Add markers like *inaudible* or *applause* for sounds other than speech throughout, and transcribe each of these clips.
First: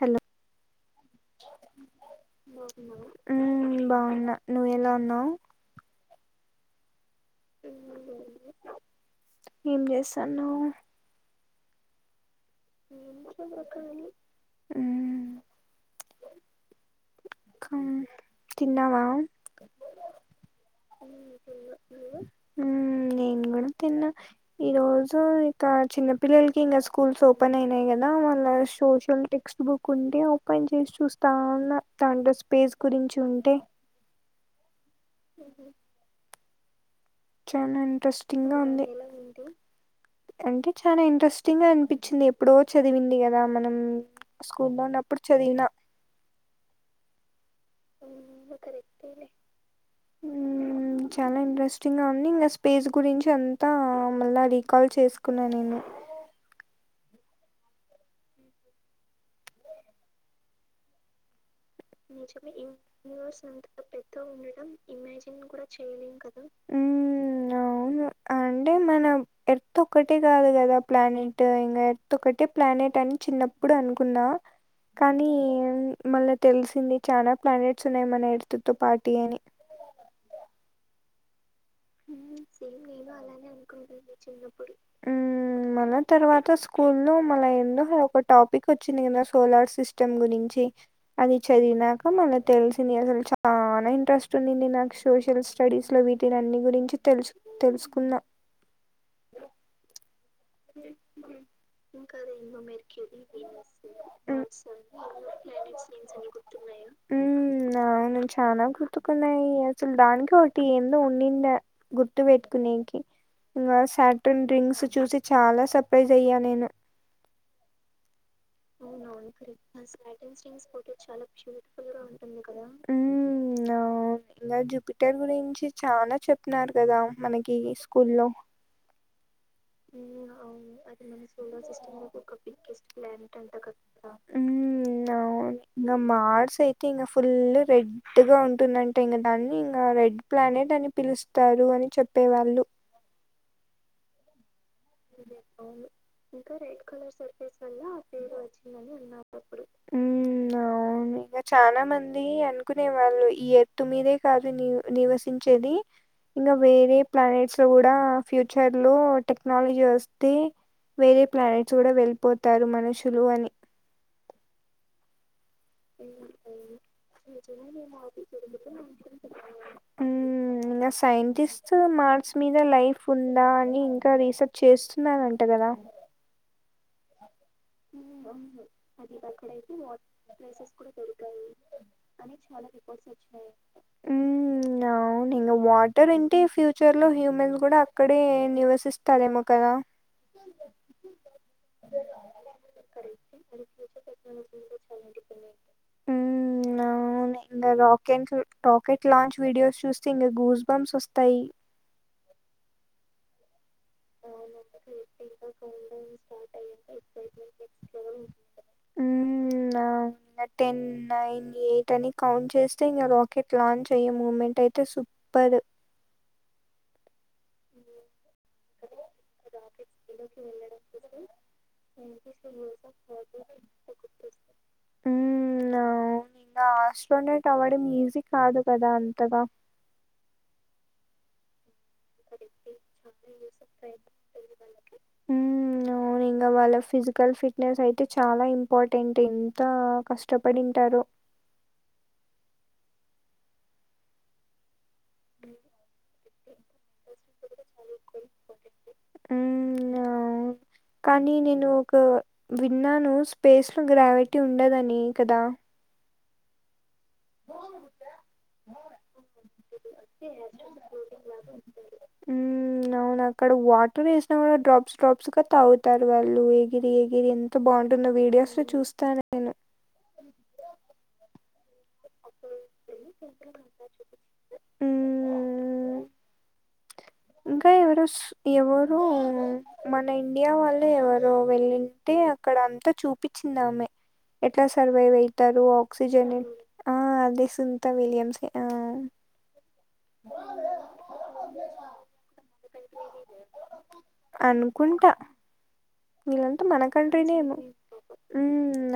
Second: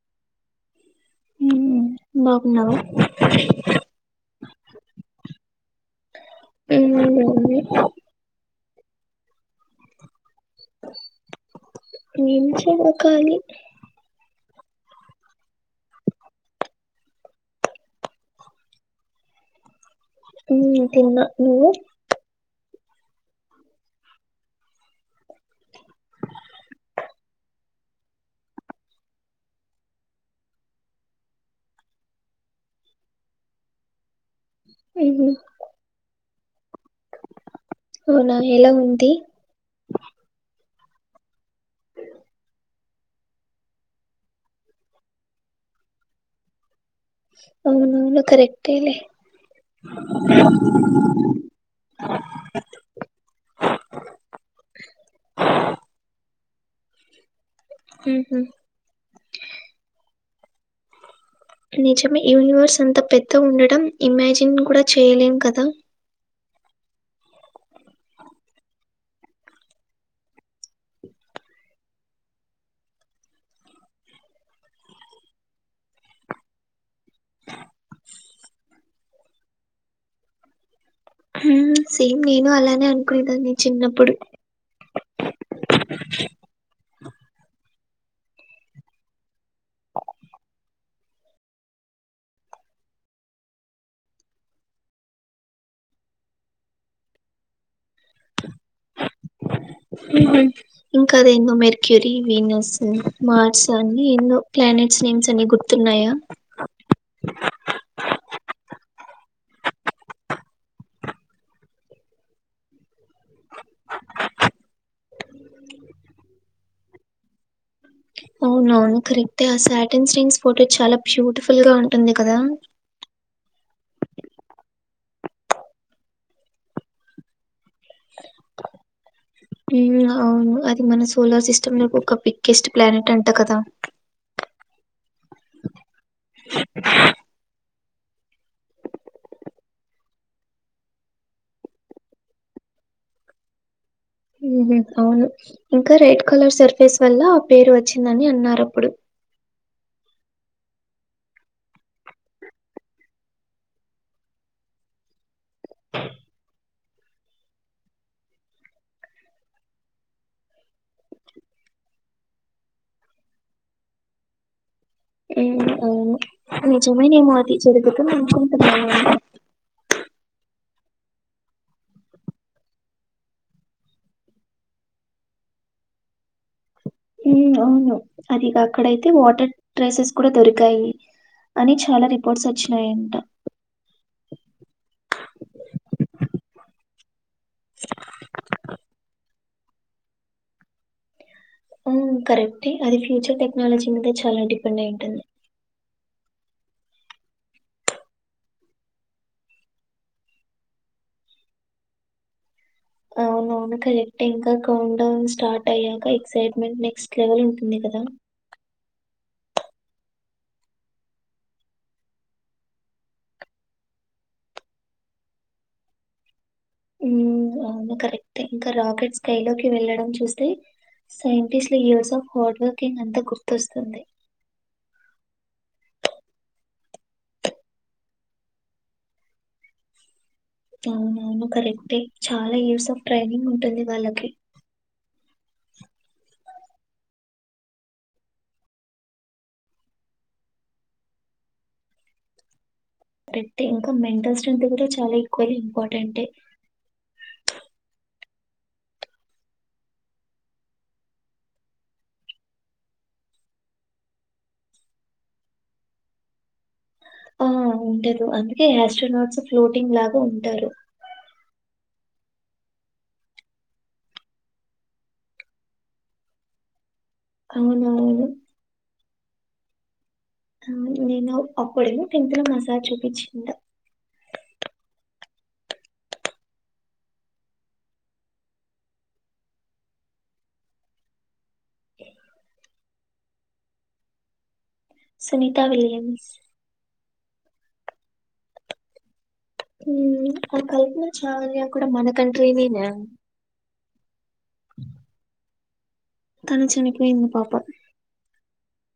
Hello ఉమ్ బాగున్నావా ఉ బాగున్నా నువ్వు ఎలా ఉన్నావు ఉ ఏం చేశాను నిలిచిండు కాళీ కానీ ఉ క తిన్నావా హ తిన్న నువ్వు నేను కూడా తిన్న ఈ రోజు ఇక చిన్న పిల్లలకి ఇంకా స్కూల్స్ ఓపెన్ అయినాయి కదా మళ్ళ సోషల్ టెక్స్ట్ బుక్ ఉంటే ఓపెన్ చేసి చూస్తా ఉన్న దాంట్లో స్పేస్ గురించి ఉంటే ఉ హు చాలా అవునా ఇంట్రెస్టింగ్ గా ఎలా ఉంది అంటే చాలా ఇంట్రెస్టింగ్ గా అనిపించింది ఎప్పుడో చదివింది కదా మనం స్కూల్లో ఉన్నప్పుడు చదివిన అవునవును కరెక్టేలే ఉ చాలా ఇంట్రెస్టింగ్గా ఉంది ఇంగ స్పేస్ గురించి అంత మత్త మళ్ళా రీకాల్ చేసుకున్నా నేను ఉ హు నిజమే యూనివర్స్ అంత పెద్ద ఇంగ్రోన్స్ అంత ఉండడం పెద్ద ఇమాజిన్ ఉండడం కూడా ఇమేజిన్ చేయలేం కూడా కదా చేయలేం కదా ఉ అవును అంటే మనం ఎత్తు ఒకటే కాదు కదా ప్లానెట్ ఇంకా ఎత్తు ఒకటే ప్లానెట్ అని చిన్నప్పుడు అనుకున్న కానీ మల్ల తెలిసింది చాలా ప్లానెట్స్ ఉన్నాయి మన ఎడుతుతో పార్టీ అని మ్ సేమ్ మ్మ్ నేను అలానే అనుకునేదాన్ని చిన్నప్పుడు మ్ మల్ల తర్వాత స్కూల్లో మల్ల ఎందుకో ఒక టాపిక్ వచ్చింది కదా సోలార్ సిస్టమ్ గురించి అది చదివినాక మళ్ళీ తెలిసింది అసలు చాలా ఇంట్రెస్ట్ ఉండింది నాకు సోషల్ స్టడీస్ లో వీటి అన్ని గురించి తెలుసు తెలుసుకున్న ఉ హు ఇంకా అది ఎన్నో మెర్క్యూరీ ఇంకాదేందో వీనస్ మెర్క్యూరీ మార్స్ వీనస్ అన్ని ఎన్నో మార్స్ ప్లానెట్స్ నేమ్స్ అన్ని గు ర్తున్నాయా ఉ నా అవును చానా గుర్తుకున్నాయి అసలు దానికి ఒకటి ఎందొ ఉండింద గుర్తు పెట్టుకునేకి ఇంకా సాటన్ ర్రింక్స్ చూసి చాలా సర్ప్రైజ్ అయ్యా నేను అవున కరెక్టే ఆ శ్యాటన్ రింగ్స్ ఫోటో చాలా బ్యూటిఫుల్ గా ఉంటుంది కదా మ్మ్ ఆ ఇలా జూపిటర్ గురించి చాలా చెప్పినారు కదా మనకి స్కూల్లో మ్మ్ అవును అది మన సోలార్ సిస్టమ్ లో ఒక బిగ్గెస్ట్ ప్లానెట్ అంటా కదా మ్మ్ ఇంగ మార్స్ అయితే ఇంగా ఫుల్ రెడ్ రెడ్గా ఉంటుందంటే ఇంగ దాన్ని ఇంకా రెడ్ ప్లానెట్ అని పిలుస్తారు అని చెప్పేవాళ్ళు మ్మ్ అవును అవును ఇంకా రెడ్ ఇంకా కలర్ రేఖ సర్ఫేస్ వల్ల ఆ పేరు వచ్చిందని అన్నారు అప్పుడు మ్మ్ అలానే చాలా మంది అనుకునే వాళ్ళు ఈ ఎత్తు మీదే కాదు నివ్ నివసించేది ఇంగా వేరే ప్లానెట్స్ లో కూడా ఫ్యూచర్ లో టెక్ నల్ చేస్తే వేరే ప్లానెట్స్ కూడా వెళ్ళిపోతారు మనుషులు అని మ్మ్ అవును నిజమేనేమో ఆది సో దే విల్ బికమ్ *inaudible* మ్మ్ ఇంగ సైంటిస్ట్ మార్స్ మీద లైఫ్ ఉందా అని ఇంకా రీసెర్చ్ చేస్తున్నారంట కదా మ్మ్ అవును అది అక్కడయితే వాటర్ ట్రైసెస్ కూడా దొరికాయి అని చాలా రిప్ పోర్ట్స్ వచ్చినాయి అంటా మ్మ్ అవును ఇంగ వాటర్ అంటే ఫ్యూచర్ లో హి వాళ్లు కూడా అక్కడే నివసిస్తారేమో కదా మ్మ్ కరెక్టే అది ఫ్యూచర్ టెక్నాలజీ మీద చాలా డిపెండ్ అయింటుంది మ్మ్ అవును అవును ఇంగా రాకెట్ రాకెట్ లాంచ్ వీడియోస్ చూస్తే ఇంగా గూస్ బంప్స్ వస్తాయి అవునువును కరే కరెక్టె ఇంకా అవును కౌంట్ డౌన్ స్టార్ట్ కౌంట్ అయ్యాక డౌన్ స్టార్ట్ ఎక్సైట్మెంట్ అయ్యాక నెక్స్ట్ లెవెల్ ఉంటుంది కదా మ్మ్ దా ఇంగ టెన్ నైన్ ఎయిట్ అని కౌంట్ చేస్తే ఇంగ రాకెట్ లాంచ్ చెయ్యము నైట్ అయితే సూప్ పళ్ళు మ్మ్ అవునా కరెక్టే ఇంకా రాకెట్లోకి రాకెట్ స్కై లోకి వెళ్ళడం చూస్తే వెళ్ళడం కోసం సైంటిస్ట్ ల years of hard universe working అంతా గుర్తొస్తుంది మ్మ్ ఆ ఇంగ ఆస్ట్రోనెట్ అవ్వడం ఈజీ కాదు కదా అంతగా అవునవును కరెక్టే చాలా ఇయర్స్ ఆఫ్ ట్రైనింగ్ ఉంటుంది వాళ్ళకి మ్మ్ అవును అవును ఇంగ వాళ్ళ ఫిజికల్ ఫిట్నెస్ అయితే చాలా ఇంపార్టెంట్ ఎంత కష్టపడి ఉంటారు పెట్టే ఇంకా మెంటల్ స్ట్రెంత్ కూడా చాలా ఎక్కువ ఇంపార్టెంటె అవున కానీ నేను ఒక విన్నాను స్పేస్లో గ్రావిటీ ఉండదని కదా ఆ ఉండదు అందుకే ఆస్ట్రోనాట్స్ ఫ్లోటింగ్ లాగా ఉంటారు మ్మ్ అవును అక్కడ వాటర్ వేసినా కూడా డ్రాప్స్ డ్రాప్స్ గా తాగుతారు వాళ్ళు గిరి ఎగిరి ఎంత బాగుంటుందో అవునవును వీడియోస్ లో చూస్తానే ఆ నేను అప్పుడెమో టెన్త్లో మా సార్ చూపిచ్చిండు మ్మ్ ఇంకా ఎవరస్ ఎవరు ఆమె మన ఇండియా వాళ్ళు ఎవరో వెళ్ళింటే అక్కడ అంతా చూపిచ్చిందామె ఎట్లా సర్వైవ్ సునీత అయితారు విలియమ్స్ ఆక్సిజన్ ఆ అదే సునిత విలియమ్సే ఆ హ అ కల్పనా చావ్లా కూడ మన కంట్రినేనా అనుకుంటా వీళ్ళంతా తను మనకంట్రీ చనిపోయింది పాప నేమో ఉ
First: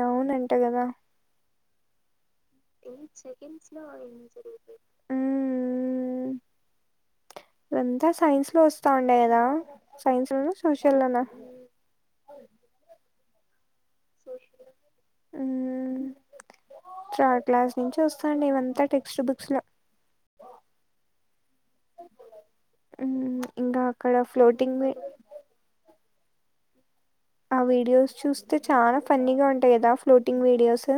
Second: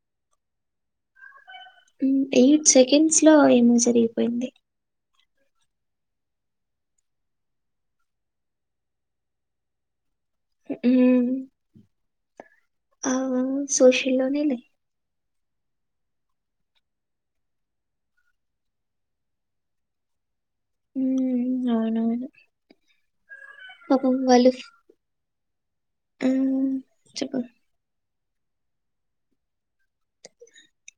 అవునంట గదా ఎయిట్ సెకండ్స్ లో ఎండ్ జరిగిపోయింది ఉమ్ మ్మ్ ఇదంత సైన్స్ లో వస్తా ఉండే కదా సైన్స్ లో ఉమ్ ఆ సోషల్ లోనే ఆ థర్డ్ క్లాస్ నుంచి వస్తాండే ఇదంతా టెక్స్ట్ బుక్స్ లో హ్మ్. అవునవును. ఉ ఇంకా అక్కడ పాపం ఫ్లోటింగ్ ఉ చెప్పు ఆ వీడియోస్ చూస్తే చాలా ఫన్నీగా ఉంటాయి కదా ఫ్లోటింగ్ వీడియోస్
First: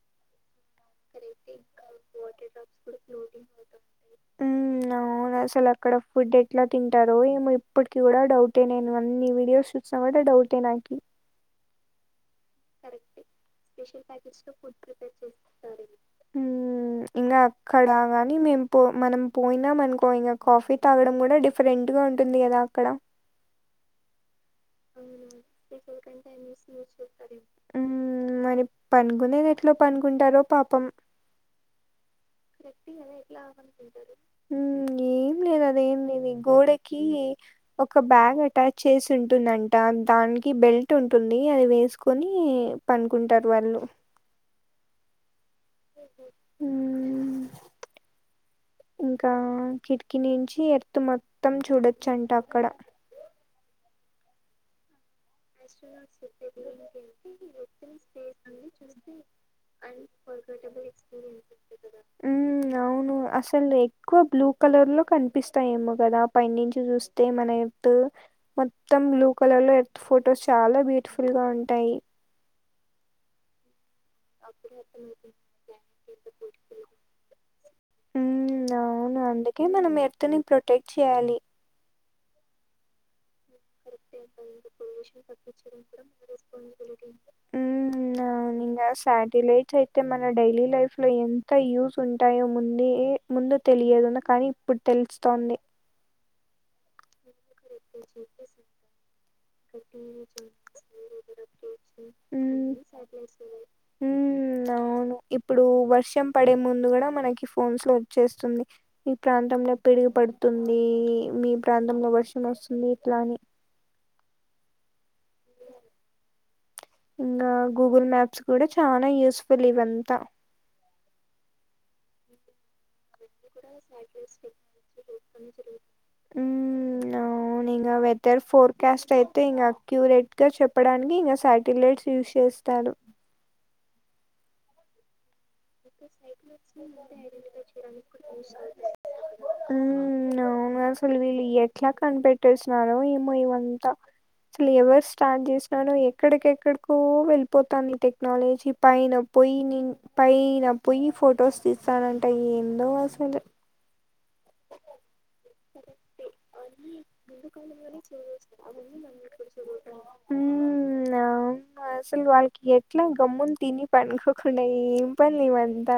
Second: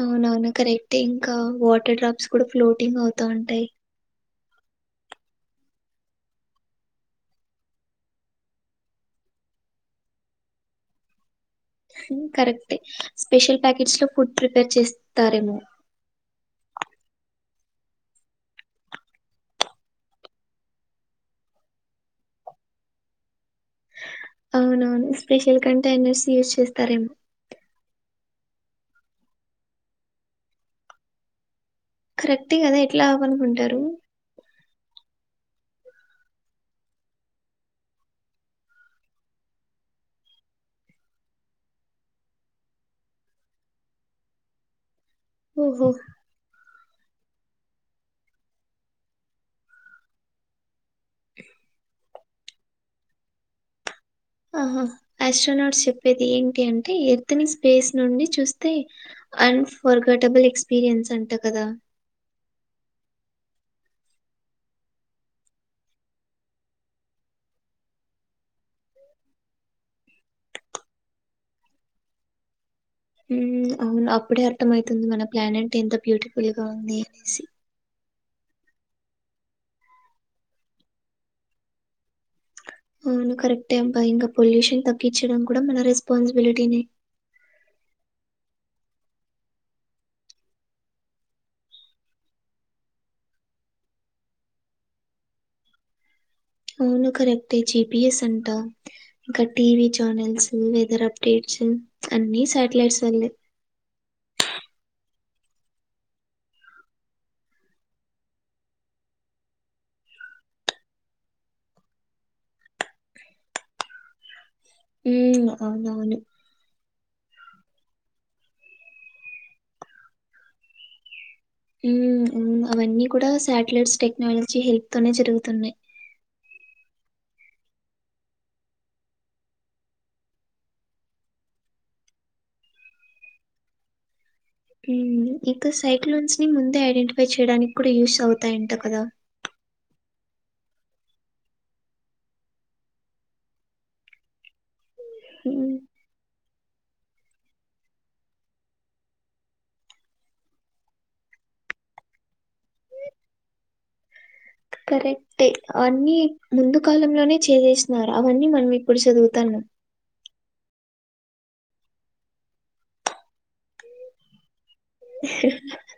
అవునవును కరెక్టే ఇంకా వాటర్ డ్రాప్స్ కూడా ఫ్లోటింగ్ అవుతా ఉంటాయి ఉ ఆవు అసలు అక్కడ ఫుడ్ ఎట్లా తింటారో ఏమో ఇప్పటికి కూడా డౌటే నేను అన్ని వీడియోస్ చూసిన డౌట్ ఏ నాకి కరెక్టే స్పెషల్ ప్యాకెట్స్ లో ఫుడ్ ప్రిపేర్ చేస్తారేమో ఉ ఇంకా అక్కడ గాని మేము మనం పోయినా అనుకో మనకు ఇంకా కాఫీ తాగడం కూడా డిఫ రెంట్ ఉంటుంది కదా అక్కడ అవునవును స్పెషల్ కంటైనర్స్ యూస్ చేస్తారేమో ఉమ్ మరి పండుకునేది ఎట్లో పనుకుంటారో పాపం కరెక్టే కదా, ఎట్లా పడుకుంటారు ఉమ్ ఏం లేదు అదేం లేదది గోడెకి ఒక బ్యాగ్ అటాచ్ చేసుంటుంది అంట దానికి బెల్ట్ ఉంటుంది అది వేసుకొని పనుకుంటారు వాళ్ళు ఓహో ఉమ్ కిటికీ నుంచి మొత్తం చూడచ్చంటే అక్కడ ఆ ఆస్ట్రోనాట్సు చెప్పేది ఏంటి ఎంతని స్పేస్ నుండి చూస్తే అన్‌ఫర్గెటబుల్ ఎక్స్‌పీరియన్స్ అంట కదా ఉమ్ అవును అసలు ఎక్కువ బ్లూ కలర్లో కనిపిస్తాయేమో కదా పైనుంచి చూస్తే మన కు మొత్తం బ్లూ కలర్ లో ఎర్త్ ఫోటోస్ చాలా బ్యూటిఫుల్ గా ఉంటాయి ఉమ్ అవును అప్పుడే అర్థం అవుతుంది మన ప్లానెట్ ఎంత బ్యూటిఫుల్ గా ఉంది అనేసి ఉమ్ అవును అందుకే మనం ఎర్త్ని ప్రొటెక్ట్ చెయ్యాలి అవును కరెక్టే అబ్బా ఇంకా పొల్యూషన్ తగ్గించడం కూడా మన రెస్పాన్సిబిలిటీని మ్ అవును ఇంకా శాటిలైట్స్ అయితే మన డైలీ లైఫ్ లో ఎంత యూజ్ ఉంటాయో ముంది ముందు తెలియదు కానీ ఇప్పుడు తెలుస్తుంది అవును కరెక్టే జీపీఎస్ అంటా ఇక్కడ టీవీ ఛానల్స్, వెదర్ అప్డేట్స్ అన్నీ ఉమ్ సాటిలైట్స్ వల్లే ఉమ్, అవును ఇప్పుడు వర్షం పడే ముందు కూడా మనకి ఫోన్స్ వచ్చేస్తుంది ఈ ప్రాంతంలో పిడుగు పడుతుంది మీ ప్రాంతంలో వర్షం వస్తుంది ఇట్లాని. ఉమ్ అవునవును ఇంకా గూగుల్ మ్యాప్స్ కూడా చాలా యూస్ఫుల్ ఇవంతా. మ్ మ్ అవన్నీ కూడా సాటిలైట్స్ టెక్నాలజీ హెల్ప్ తోనే జరుగుతన్నాయి ఉమ్, అవును. వెదర్ ఫోర్కాస్ట్ అయితే ఇనాక్యూరేట్గా చెప్పడానికి ఇంగా సాటిలైట్స్ యూస్ చేస్తారు మ్ ఇంకా సైక్లోన్స్ ని ముందే ఐడెంటిఫై చేయడానికి కూడా యూస్ అవుతాయంట కదా. ఉమ్ అవును అసలు వీళ్ళు ఎట్లా కనిపెట్టేసినారో ఏమో ఇవంతా ఎవరు స్టార్ట్ ఉమ్, చేసిననో ఎక్కడికి ఎక్కడికిో వెళిపోతాంది టెక్నాలజీ పైన. పోయి నేను పైన పోయి ఫొటోస్ తీస్తానంటే ఏందో అసలు కరక్టే అన్నీ ముందు కాలంలోనే చేసేసినారు అవన్నీ మనం ఇప్పుడు చదువుతాన్నామ్ మ్మ్ ఆ అసలు వాళ్ళకి ఎట్లా గమ్మునతిని పనుకోకుండ ఏం పన్లు ఇవంతా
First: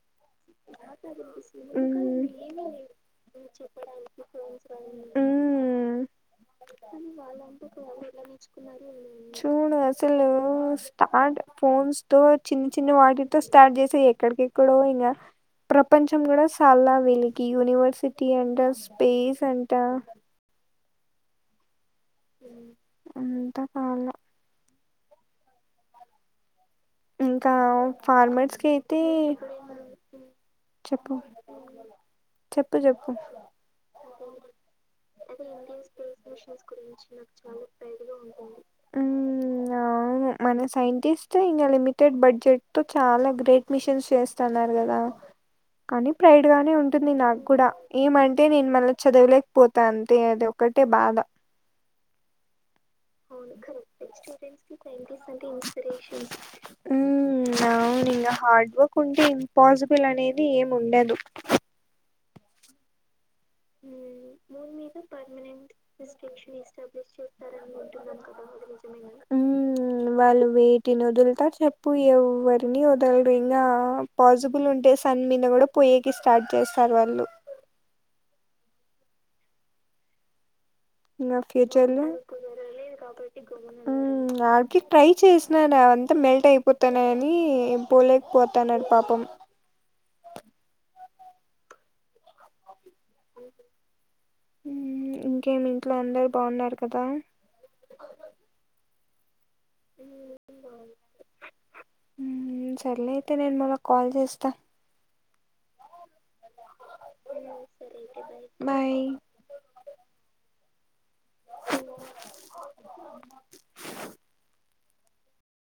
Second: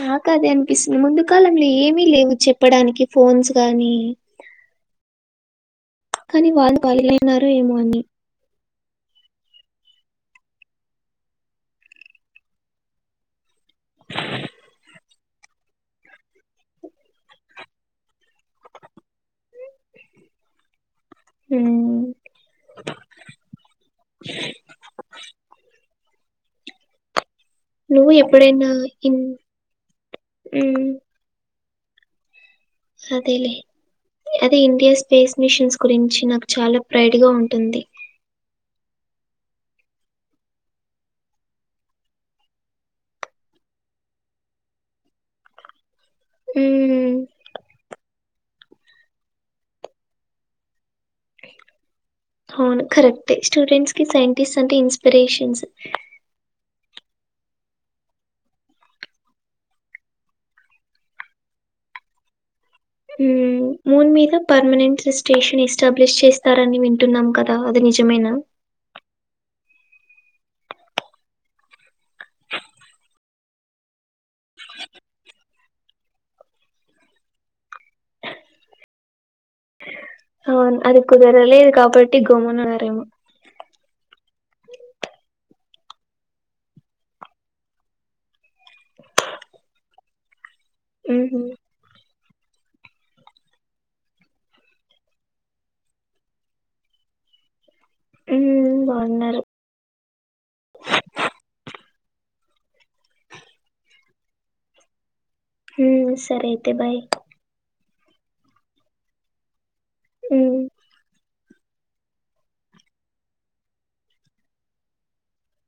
నాకదే అనిపిస్తుంది ముందు కాలంలో ఏమిలేవు చెప్పడానికి ఫోన్స్ గానీ మ్ కానీ వాళ్ళు ఖాలిగాలైనారో ఏమో అని *unintelligible* చూడు అసలు స్టార్ట్ ఫోన్స్ తో చిన్న చిన్న వాటితో స్టార్ట్ చేసాయి ఎక్కడికె క్కడెక్కడికోయింగ ప్రపంచం కూడా సాల్ల వీళ్ళ కి యూనివర్సిటీ అంట స్పేస్ అంట హ్మ్ మ్ అంతకాల ఇంకా నువ్వు ఫార్మర్స్ ఎప్పుడైనా కైయితే ఇన్ ఉమ్, చెప్పు చెప్పు చెప్పు అదేలే అదే ఇండియా స్పేస్ మిషన్స్ గురించి నాకు చాలా ప్రైడ్ గా ఉంటుంది ఉమ్ అవును మన సైంటిస్ట్ ఇగ లిమిటెడ్ బడ్జెట్ తో చాలా గ్రేట్ మిషన్స్ చేస్తన్నారు గదా కానీ ప్రైడ్ గానే ఉంటుంది మ్మ్. నాకు గ్గూడా ఏమంటే నేను మళ్ళ చదవలేకపోతా అంతే అది ఒకటే బాధ అవును కరెక్టే స్టూడెంట్స్ కి సైంటిస్ట్ అంటే ఇన్స్పిరేషన్స్ ఉమ్ అవును ఇంగా హార్డ్ వర్క్ ఉంటే ఇంపాసిబుల్ అనేది ఏం ఉండదు ఉమ్ మూన్ మీద పర్మనెంట్ స్టేషన్ ఎస్టాబ్లిష్ చేస్తారని వింటున్నాం కదా అది నిజమేనా ఉమ్ వాళ్ళు వేటిని వదులుతార్ చెప్పు ఎవ్వరిని వదలరు ఇంగా పాసిబుల్ ఉంటే సన్ మీద కూడా పోయేకి స్టార్ట్ చేస్తారు వాళ్ళు అవును అది ఇంగ కుదరలేదు కాబట్టి గమ్మున ఉన్నరేమో ఉమ్ ఉమ్ ఆడికి ట్రై చేసినాడు అవంతా మెల్ట్ అయిపోతున్నా ర్ అని పోలేకపోతున్నాడు పాపం ఉమ్ హుమ్మ్ ఉమ్ ఇంకేమి ఇంట్లో అందరు బావున్నారు కదా ఉమ్ బావున్నారు ఉమ్ సర్లే అయితే నేను మళ్ళ కాల్ చేస్తా ఉమ్ సరే అయితే బాయ్ బాయ్ ఉమ్ అ *inaudible*